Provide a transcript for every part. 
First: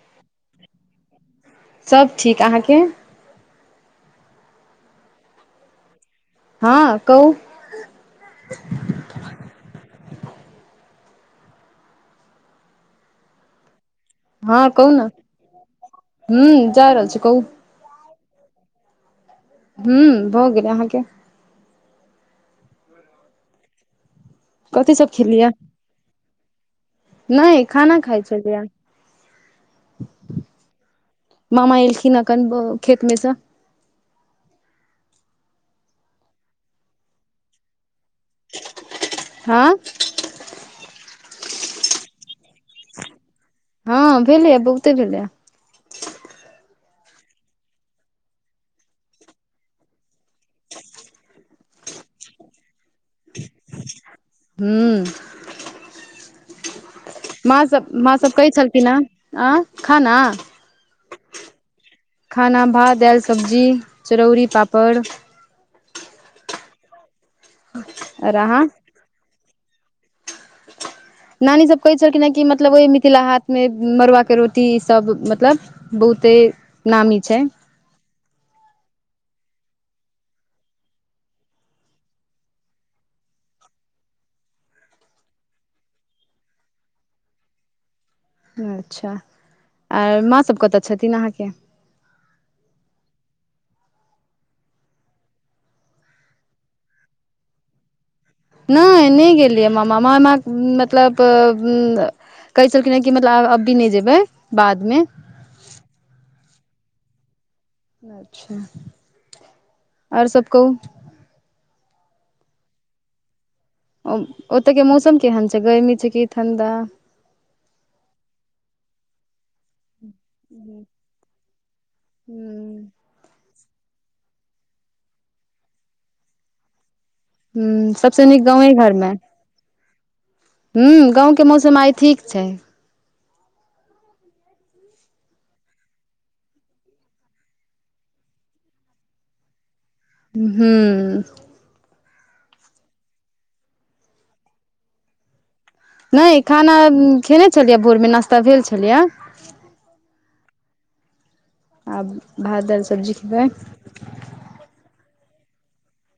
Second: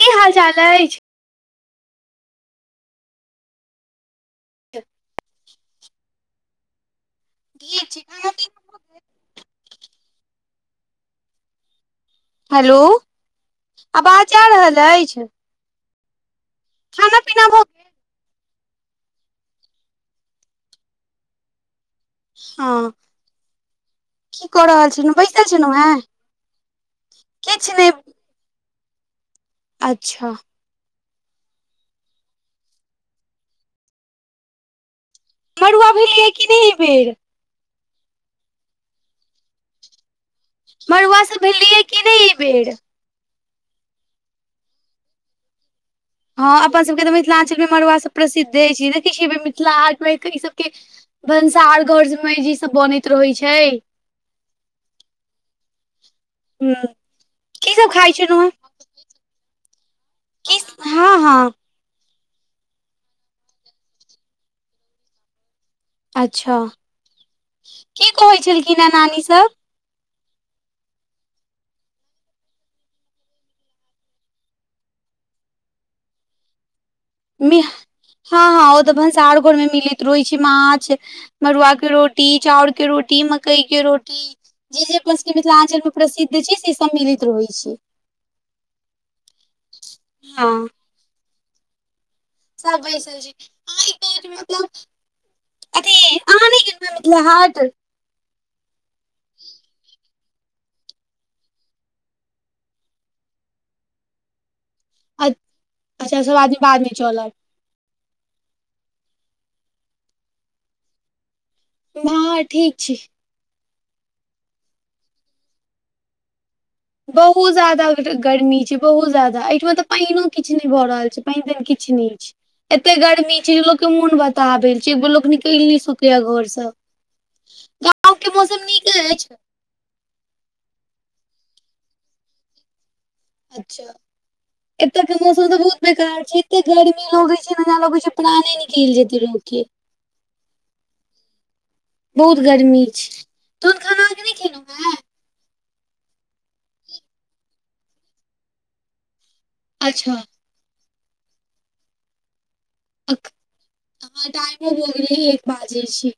की हाल चाल अछि सब ठीक अहाँके ठ हँ कहु गिय छी हलो आवाज हँ कहुँ ने जाय रहल खाना छै कहु पीना भऽ हूँ भऽ गेलै अहाँके हँ की कऽ रहल कथी सब छल बैसल छै न उहा नय खाना खाइ छलिय अच्छा मामा एलखिन बो खेत में सँ मरुआ भेलियै कि नय येबेर हँ मड़ुआ से भेलियै कि नय ई बेड़ हँ भेलइया बहुते भेलेया हँ अपन सभके तऽ मिथिलाञ्चलमे मड़ुआसभ प्रसिद्ध अछि देखै छियै मिथिला हाट मे ईसभके भनसारघरमे जे ई सब बनैत रहैत छै हूँ हँ माँ की सब खाइ माँ सब कहै छलहुँ छलखिन हे आ खाना हँ हँ खाना भात दाल सब्जी चरौरी पापड़ अच्छा की आओर कहै अहाँ छलखिन हैं नानी सब नानीसभ कहै छलखिन है कि मतलब ओहि मिथिला हाट मे मड़ुआके रोटी ईसब मतलब बहुते नामी छै मि हँ हँ ओते भनसार घर में मिलैत रहैत छै माछ मरुआ के रोटी चाउर के रोटी मकई के रोटी जे जे अपना सबके मिथिलांचल में प्रसिद्ध छै से सब मिलेत रहै छय अच्छा आ माँ सब हँ कतऽ छथिन अहाँके सबैसजी आ मतलब अथी अहाँ नय गेल मिथिला हाट नहि नय गेलियै म मामा ए मतलब कहय छलखिन हँ कि मतलब अब भी नहि जेबै बादमे अच्छा सब आदमी बादमे चलब अच्छा ओर सब कहू हँ ठीक छय ओतय के मौसम केहन छय गर्मी छै कि ठण्डा बहुत ज्यादा गर्मी छय बहुत जादा एहिठाम तब पैनो किछ नहि भऽ रहल छै पैन तैन किछ नहि छै ह एते गर्मी छै जे लोक के मोन बता भेल छै एगो लोक निकलि नहि सुकैया घर से गाँव सबसे के मौसम गाँवे नीक अइछ हूँ गाँवके मौसम आइ ठीक छय अच्छा एतय के मौसम तऽ बहुत बेकार छै एते गर्मी लगे छयलगे छै प्राने निकल जेते लोग के हूँ बहुत गर्मी छै तोहन खाना के नहि खेलहुं हे नहि खाना खेने छलियै भोर में नास्ता भेल छलियै अच्छा आब भात दाल सब्जी खेबै हँ टाइम भ गेले एक बाजय छी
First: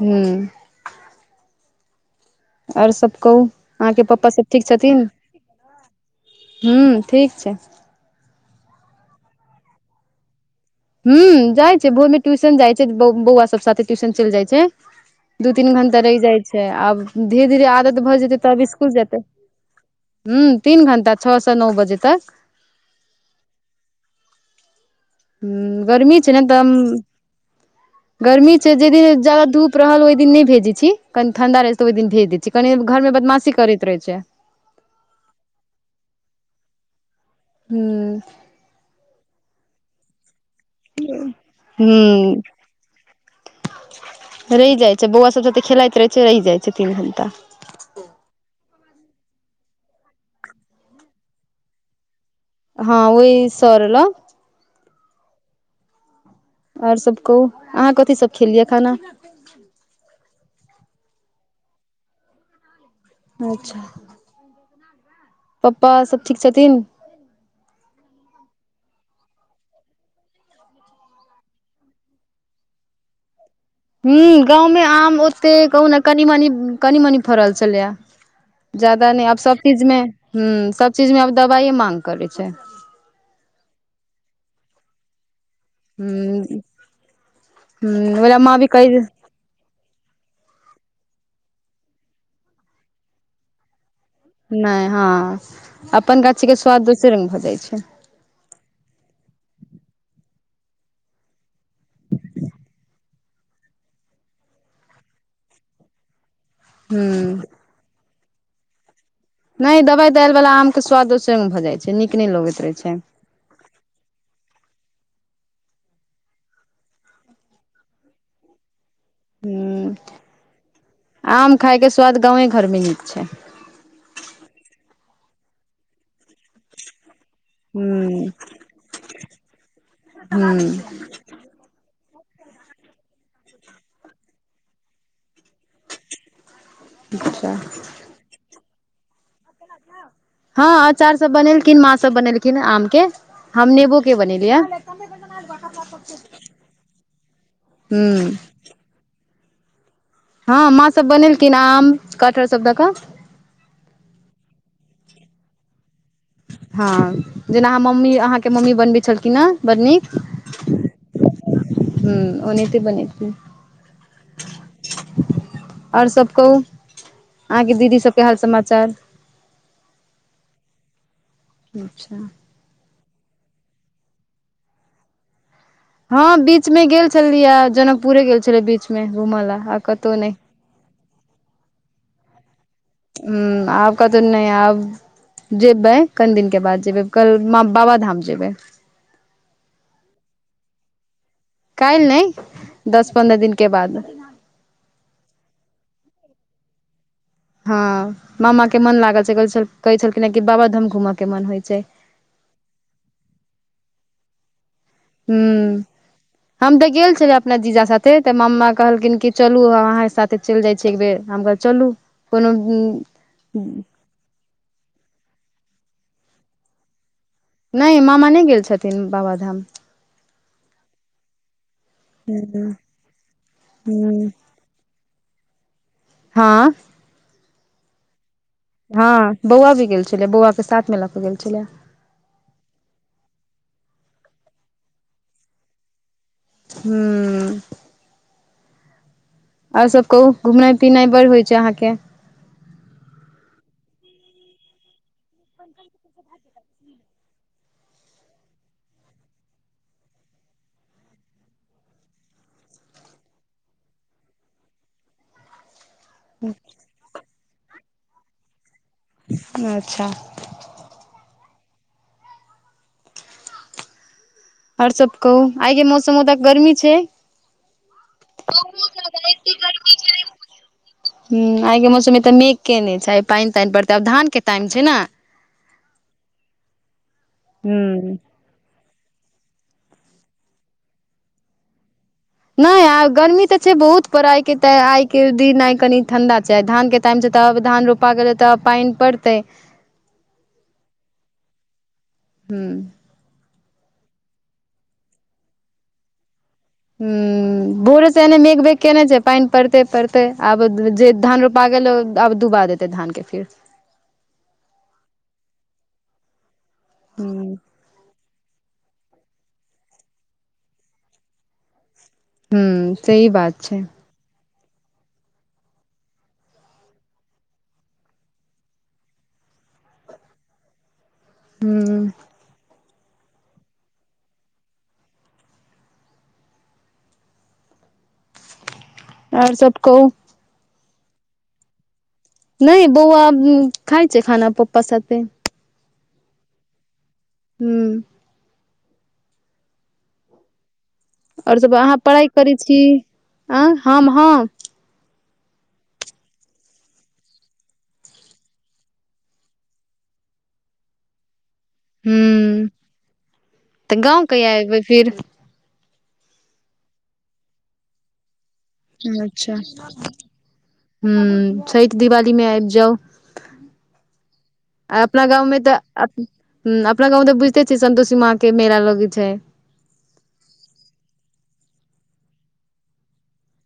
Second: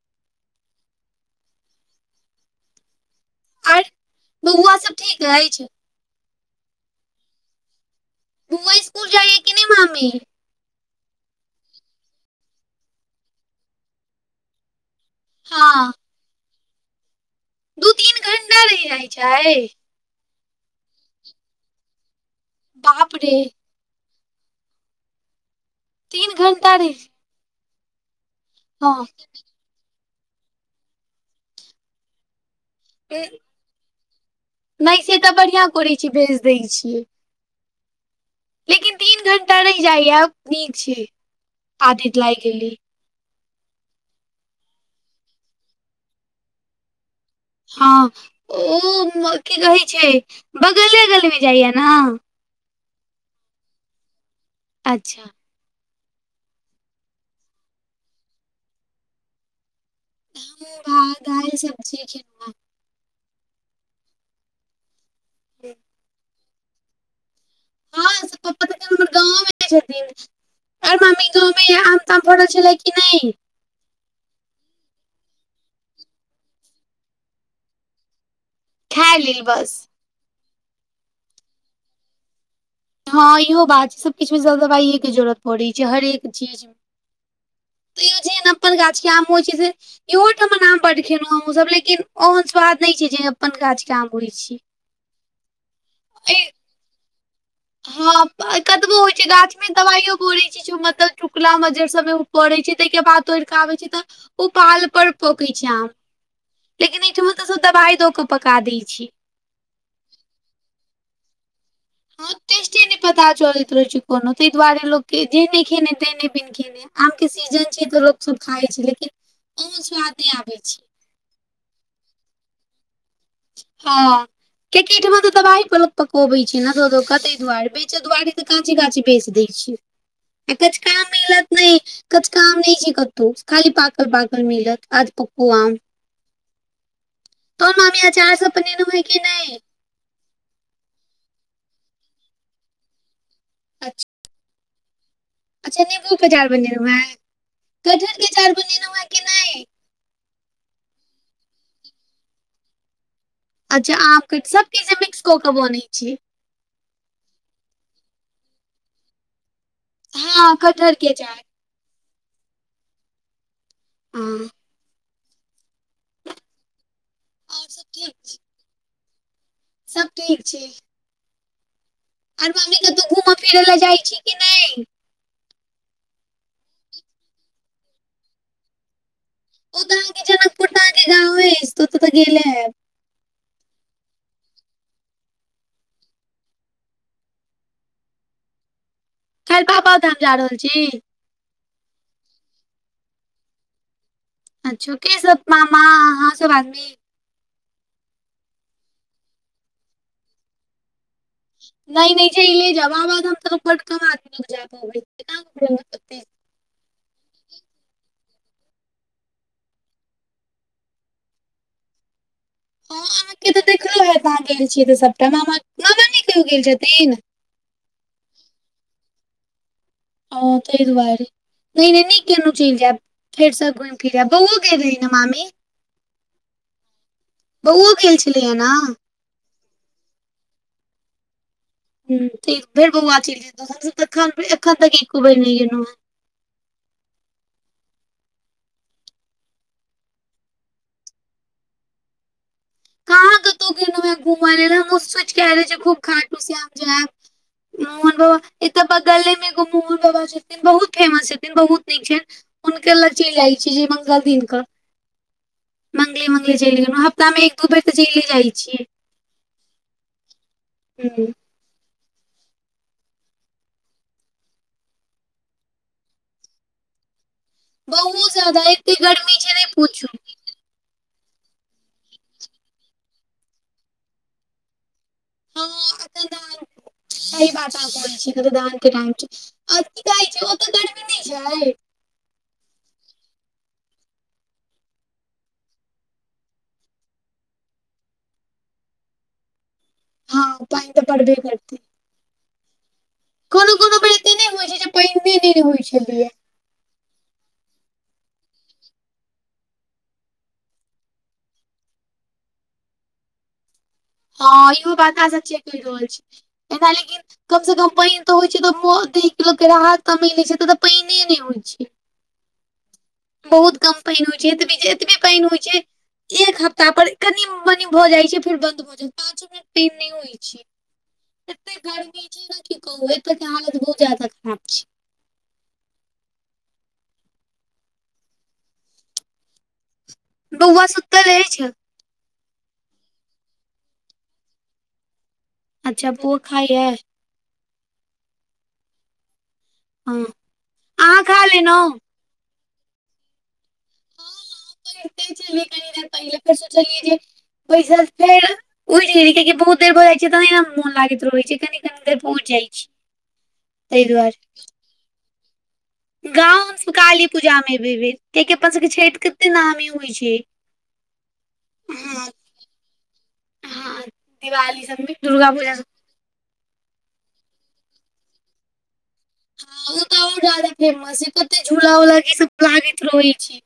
हूँ ओर सब कहू आर अहाँके पप्पा सब ठीक बौआ सब छथिन ठीक अछि ह्मँ ठीक छय मुमबइ स्कुल जाइयए कि नय मामी ह जाइ छै भोर मे ट्यूशन जाइ छै बौआ सब साथे ट्यूशन चैल जाइ छै दू तीन हँ घं्टा रहि जाइ छै आब धीरे धीरे दू आदत भऽ तीन जेतै घंटा तब रहि स्सकुल जाइ जेतै छै ह तीन घण्टा छओ से नओ बजे तक बापरे ह गर्मी छै तीन ने तऽ घंटा रहि गर्मी छै जेहि हँ दिन ज्यादा धूप रहल ओहि दिन नहि भेजै छी कनि ठण्डा रहै छैऽ ओहि दिन भेज दै छी कनि घरमे बदमाशी करैत रहै छय नहि से तऽ बढ़िआं करै छी भेज दै छिय हूँ लेकिन तीन घण्टा रहि जाइया नीक छय आदित लाग हूँ गेले रहि जाइत छै बौआ सब सब त खेलाइत रहै छै रहि जाइत छै तीन घंटा हँ ओ की कहै छै बगले अगलमे जाइया ने हँ ओहि सर अच्छा आओर सब कहू अहाँ कथी सब खेलियै खाना हम भात दालि सब्जी खना [unintelligible] अच्छा पप्पा सब ठीक छथिन हँ से पप्पा तर न आर मामी गाँवमे आम ताम फड़ल छलै कि नहि हू गाँवमे आम ओते कहू ने कनी मनी कनी मनी फड़ल छलै जादा खाय नहि आब लेल सब बस चीज मे ह सब चीज मे आब दबाइए माँग करै छय हँ इहो बात छय सब किछमें दवाइया के जरुरत पड़ छै हर एक हूँ चिज त्यो हूँ ओला जेहेन माँ भी अपन कहि गाछ के आम इहोठ नाम परेलँ हम सब लेकिन ओहन स्वाद नहि छै जे अपन गाछ जाम छै [unintelligible] नहि हँ अपन एहि गाछी के स्वाद दोसर रंग भऽ जाइ छय हँ कतबो होइ छै गाछ में दवाईयो परै छय मतलब टुकला मजर सब पड़े छै ताहिके बाद तोड़ केे आबै छै तऽ ओ पाल पर पकै छय आम लेकिन एहिठमा हूँ तऽ सब दवाई दऽ केऽ पका दै छी नहि दवाई दालि बाला आम के स्वाद दोसरंगे भऽ जाइत छै नीक नहि लगैत रहै छय त चल छै कोनो तहि दुआरे लोक के जे नहि खेने ते नहि बिन खेने आम के सीजन छै तऽ लोको सब खाय छै लेकिन ओ हूँ स्वाद नहि आबे छै आम खायके स्वाद गाँवे घर में नीक छै हँ कियाकि एहिठमा तऽ दबहि पकबे छै ने दुआरि बेच हूँ दुआरे तऽ काचे काचे बेच दै छिय आ हूँ कच का [unintelligible] मिलत नहि कचका आम नहि छैय कतहु खाली पाकल पाकल मिलत अधपक्कू आम। अच्छा तोहर नानी अचार सब बनेने हव कि नहि? हँ अचार सब बनेलखिन माँ सभ बनेलखिन आम के हम नेबो अच्छा के बनेलियै। अच्छा नींबू के अचार हूँ [unintelligible] की नहि हँ माँ सभ बनेलखिन आम कटहर सब दऽ कऽ। अच्छा आप के सब चीज मिक्स क के बनैत छैय। हँ जेना अहाँ मम्मी अहाँके मम्मी बनबै छलखिन हेँ बड़ नीक। हँ कटहर के अचार। हूं ओनहते बनैली या। हाँ आओर सब कहू और अहाँके सब दीदी ठीक सबके हाल छै समाचार। सब ठीक छैय। [inaudible] [inaudible] कतहु घूमय फिरै लए जाइ छी कि नहि? हँ बीच मे गेल छलि यए जनकपुरे गेल छली बीच मे घूमऽ लए ओ आर तऽ कतहु नहि। [unintelligible] गाँव अछि तो तऽ ग गेल हैब। हूं आब कतहु नहि आब जेबै कनि दिन के बाद जेबै कल बाबाधाम जेबै। काल्हि बाबाधाम जा रहल छी? काल्हि नहि दस पन्द्रह दिनके बाद। अच्छा के सब मामा अहाँ सब आदमी? हँ मामा के मन लागल छैय कहय छलखिन ह की बाबा धाम घूमब। नहि नहि चैले जाब बाबा धाम त बड कम आदमीके जाय हूँ पबै [unintelligible] हम तऽ गेल छली अपना जीजा साथे तऽ मामा कहलखिन कि चलू अहाँके साथे चलि जाइ छी एक बेेर। हम क चलू कोनो हँ अहाँके तऽ देखलो हत अहाँ गेल छियै तऽ सभटा मा मामा नहि केओ गेल छथिन? नहि मामा नहि गेल छथिन बाबाधाम। ओ तई दुआारे नहि नहि निक केलहु चलि जायव फेर सभ घुम फिर हूँ यैब बओ [unintelligible] मामी हँ बौओ गेल छलैया ना? हँ बौआ भी गेल छलै बौआ के साथ मे ल के गेल छलै। ह ठीक फेर बौआ चलि गेलय दोसर तन एखन तक एको बेर नहि गेलहु। हूं आओर सब कहू घुमनाई पिनाई बड़ होइ छैय अहाँके। [inaudible] घुमा ल त हम ओसोच [unintelligible] छी खूब खाटुस हम जायब मोहन बाबा एतऽ बगले मे एगो मोहन बाबा छथिन बहुत फेमस छथिन बहुत नीक छैथ। हुनके लग चलि जाइ छी जे मंगल दिन क। मंगले मंगले चलि गेलहुँ हफ्तामे एक दू बेर तऽ चलिये जाइत छियै। अच्छा हू आओर सब कहू आइ के मौसममे तऽ गर्मी छैय। बहुत जादा ऐतै गरमी छैय नहि पूछू। हूं आइके मौसममे तऽ मेघके नहि छैय आइ पानि तानि पड़तै आब धानके टाइम छैय ने। हँ ए त सही बात हूँ [unintelligible] छियइ मतदान के टाइम के आ की कहै छै ओ तऽ गरमी नहि छय नहि आ गर्मी तऽ छै बहुत पर आइ के आइ के दिन आई कनी ठंडा छय आ धान के टाइम छै त आब धान रोप प गेलय तऽ पानि पड़तै हँ पइन तऽ पड़बे करत हूँ कोनो कोनो बेर एते नहि होइ छै जे पहिने नहि ने होइ छलय हूँ भोरे से एने मेघ बेेघ केने छै पइन पड़ते पड़ते आब जे धान रोपा गेल आब डबा देतइ धान के फिर हँ इहो बात अह सब च कर रहल छी एना लेकिन हूँ कम से कम पइन होइ छै तऽ म के लोक के राहत तमेेल छै एत तऽ पानि नहि होइ छय हूँ सहि बात छय पइन होइ ऐतवे जेती पानि हुइ छै एक हफ्ता पर कनि मनी भऽ जाइ छै फेर बंन्द भऽ जायत पाचो मिनट पे नहि होइ छय एते हुं गर्मी छै ने की किहु एतके हालत बहुत जादा खराब छय ओर सब कहु बौआ सुत्तऽ लऽ अछै नहि बौआ खाय छय खान पप्पा साथे अच्छा पु खाइए हूँ हं आओर सब अहाँ पढ़ाइ करय छी आ हम ह हँ पढ़ते छलियइ कनी देर पहिल फेर सो चलियै जे बैसल फेर उठ गेलियइ कियाकि बहुत देर भऽ जाइत छै तह ने मोन लागैत रहै छै कनि कनि देर पू हूँ जाइ छी तऽ त गाँव दुआरे कहिया एबै फिर गाँव काली पूजा में ऐवै भी कियै की अपन सड के छैठ कते अच्छा नामी होइ छय हूँ छठि दिवाली मे आइब जाउ हँ दिवाली आ सब में अपना गाँव दुर्गा मे पूजा तऽ अपना गाँंव में तऽ बुझते छियै सन्तोषी माँ के मेला लगैत छै ह ओ तऽ आ ज्यादा फेमस ह कते झूला उला सब लागैत रहै छै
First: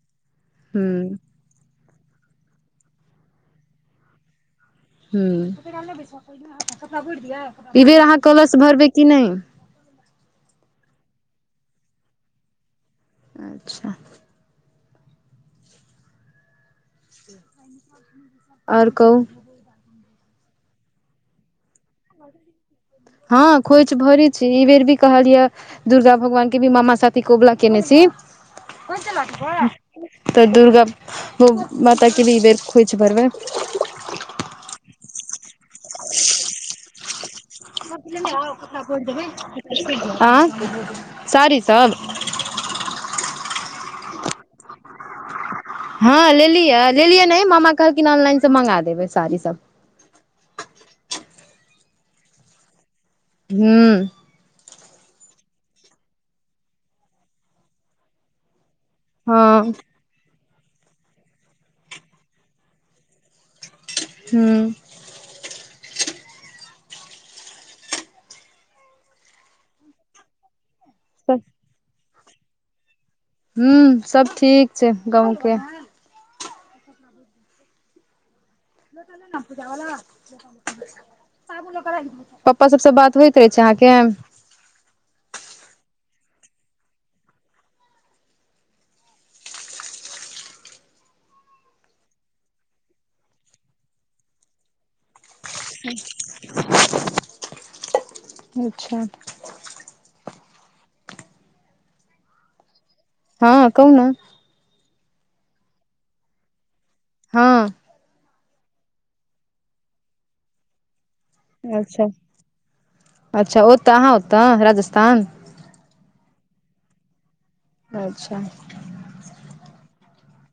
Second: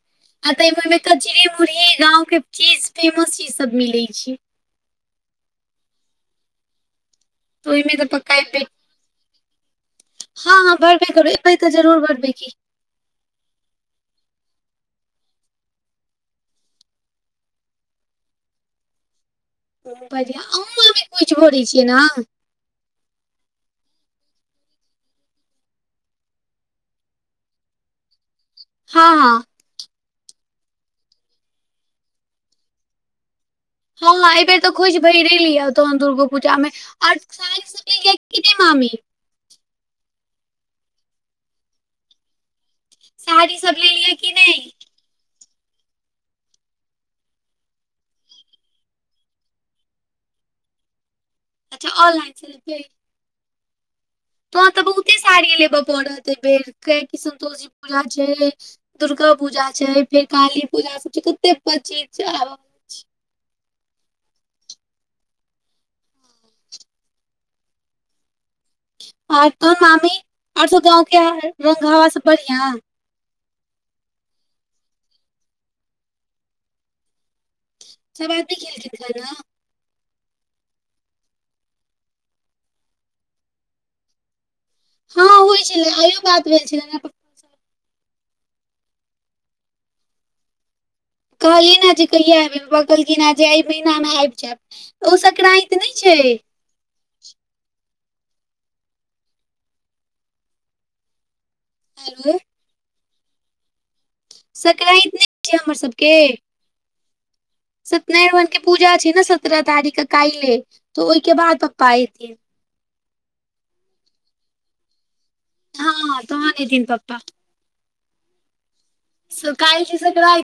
आ हूँ ताहिमेहिमे कचरी मुरही गाँंके चीज फेमस चीज सभ मिलैत छै तऽ ई ओहिमे बेर तऽ अहाँ पक्का कलश एबे भरबै कि नय हँ हँ भरबे करूै तऽ जरूर भरबइ की अच्छा [unintelligible] ओर कहु बढ़िआ अहु अभी किछु भोरे छियइ ने हँ खोइच भइर छी ई बेर भी कहलियै दुर्गा भगवान के भी मामा साथी कबुला केने छी हँ तऽ दुर्गा माताके भी ई बेर खौझ भरबइ हँ एहि बेर तऽ खौझ भैरी तोन दुर्गो पूजा में आओर सा आ सारी सब साड़ी सब लेलियै की नाए हँ लेलियै लेलियै नाए मामा कहलखिन ऑनलाइनसँ मगा देबै साड़ीसभ अच्छा ऑनलाइन से लेतिए [inaudible] तोहन तऽ बहुते साड़ी लेबय पड़त ए बेर कै कि संतोषी पूजा छै दुर्गा पूजा हँ छै फेर काली पूजा सब छै कते प्रचित छै आ [inaudible] आर तोन मामी और सब गाँंव के रंग हवा सब बढ़िया हू सब ठीक छै गाँव के सब आदमी खेल खिन मिठाइ न [unintelligible] पापा सबसँ बात होइत ऐ छै अहाँके हँ होइ छलै आइयो बात भेल छलै से। कहलीनेँ जे कहिया एबै पापा जे एहि महिनामे आबि जायब ओ संकरात नहि छै [inaudible] [inaudible] हँ कहु न संक्रत नहि छै हमर सभके हँ सत्यनारायण भगवानके पूजा छै ने सत्रह तारीख के काइले तऽ ओहिके बाद पापा एयथि अच्छ ओतऽ अहाँ ओतऽ राजस्थान हँ तहन ऐतहिन पप्पा अच्छ स काइल छीए संक्राइत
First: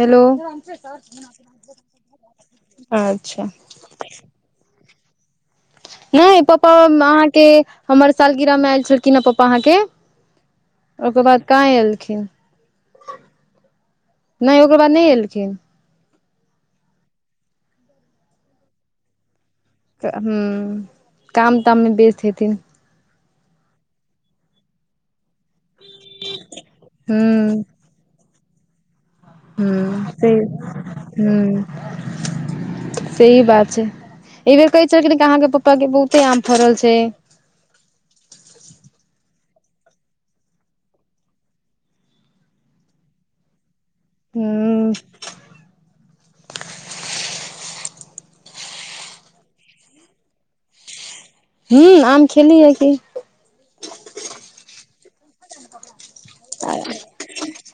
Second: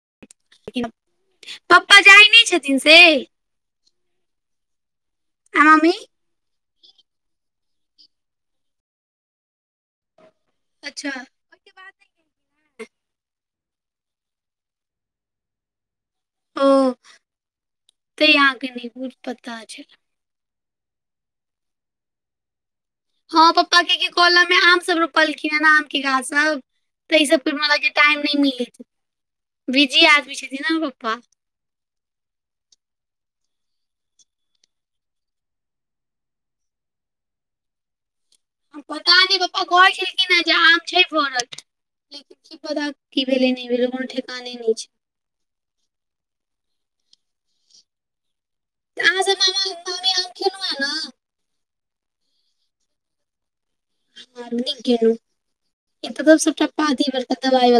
हेलो [unintelligible] पप्पा जाइ नहि छथिन से आ अच्छ [inaudible] नहि पप्पा अहाँके हमर सालगिरह मे आयल छलखिन हे पापा अहाँके अच्छा ओ क बाद क ओहिके एलखिन बाद [unintelligible] नहि ओकर बाद नहि एलखिन ओ [unintelligible] तऽ यहाँके न बुझ पता छै तऽ हँ काम ताममे व्यस्त हेथिन हँ पप्पा के कल मे आम सब रोपलखिन हेँ आम के गाछ सब तऽ ई सब हूँ टाइम नाए मिले [inaudible] सही बात छै ई बेेर कहै छैख अहाँ के पप्पा के बहुते आम फरल छै पता ने पप्पा कहै छलखिन हे जे आम छै फड़ल लेकिन की पता की भेले नहि भेलै कोनो ठेकाने नहि हूँ छै अहाँ सभ [unintelligible] आम खेलउ स ना हूँ आम खेलिए की [inaudible]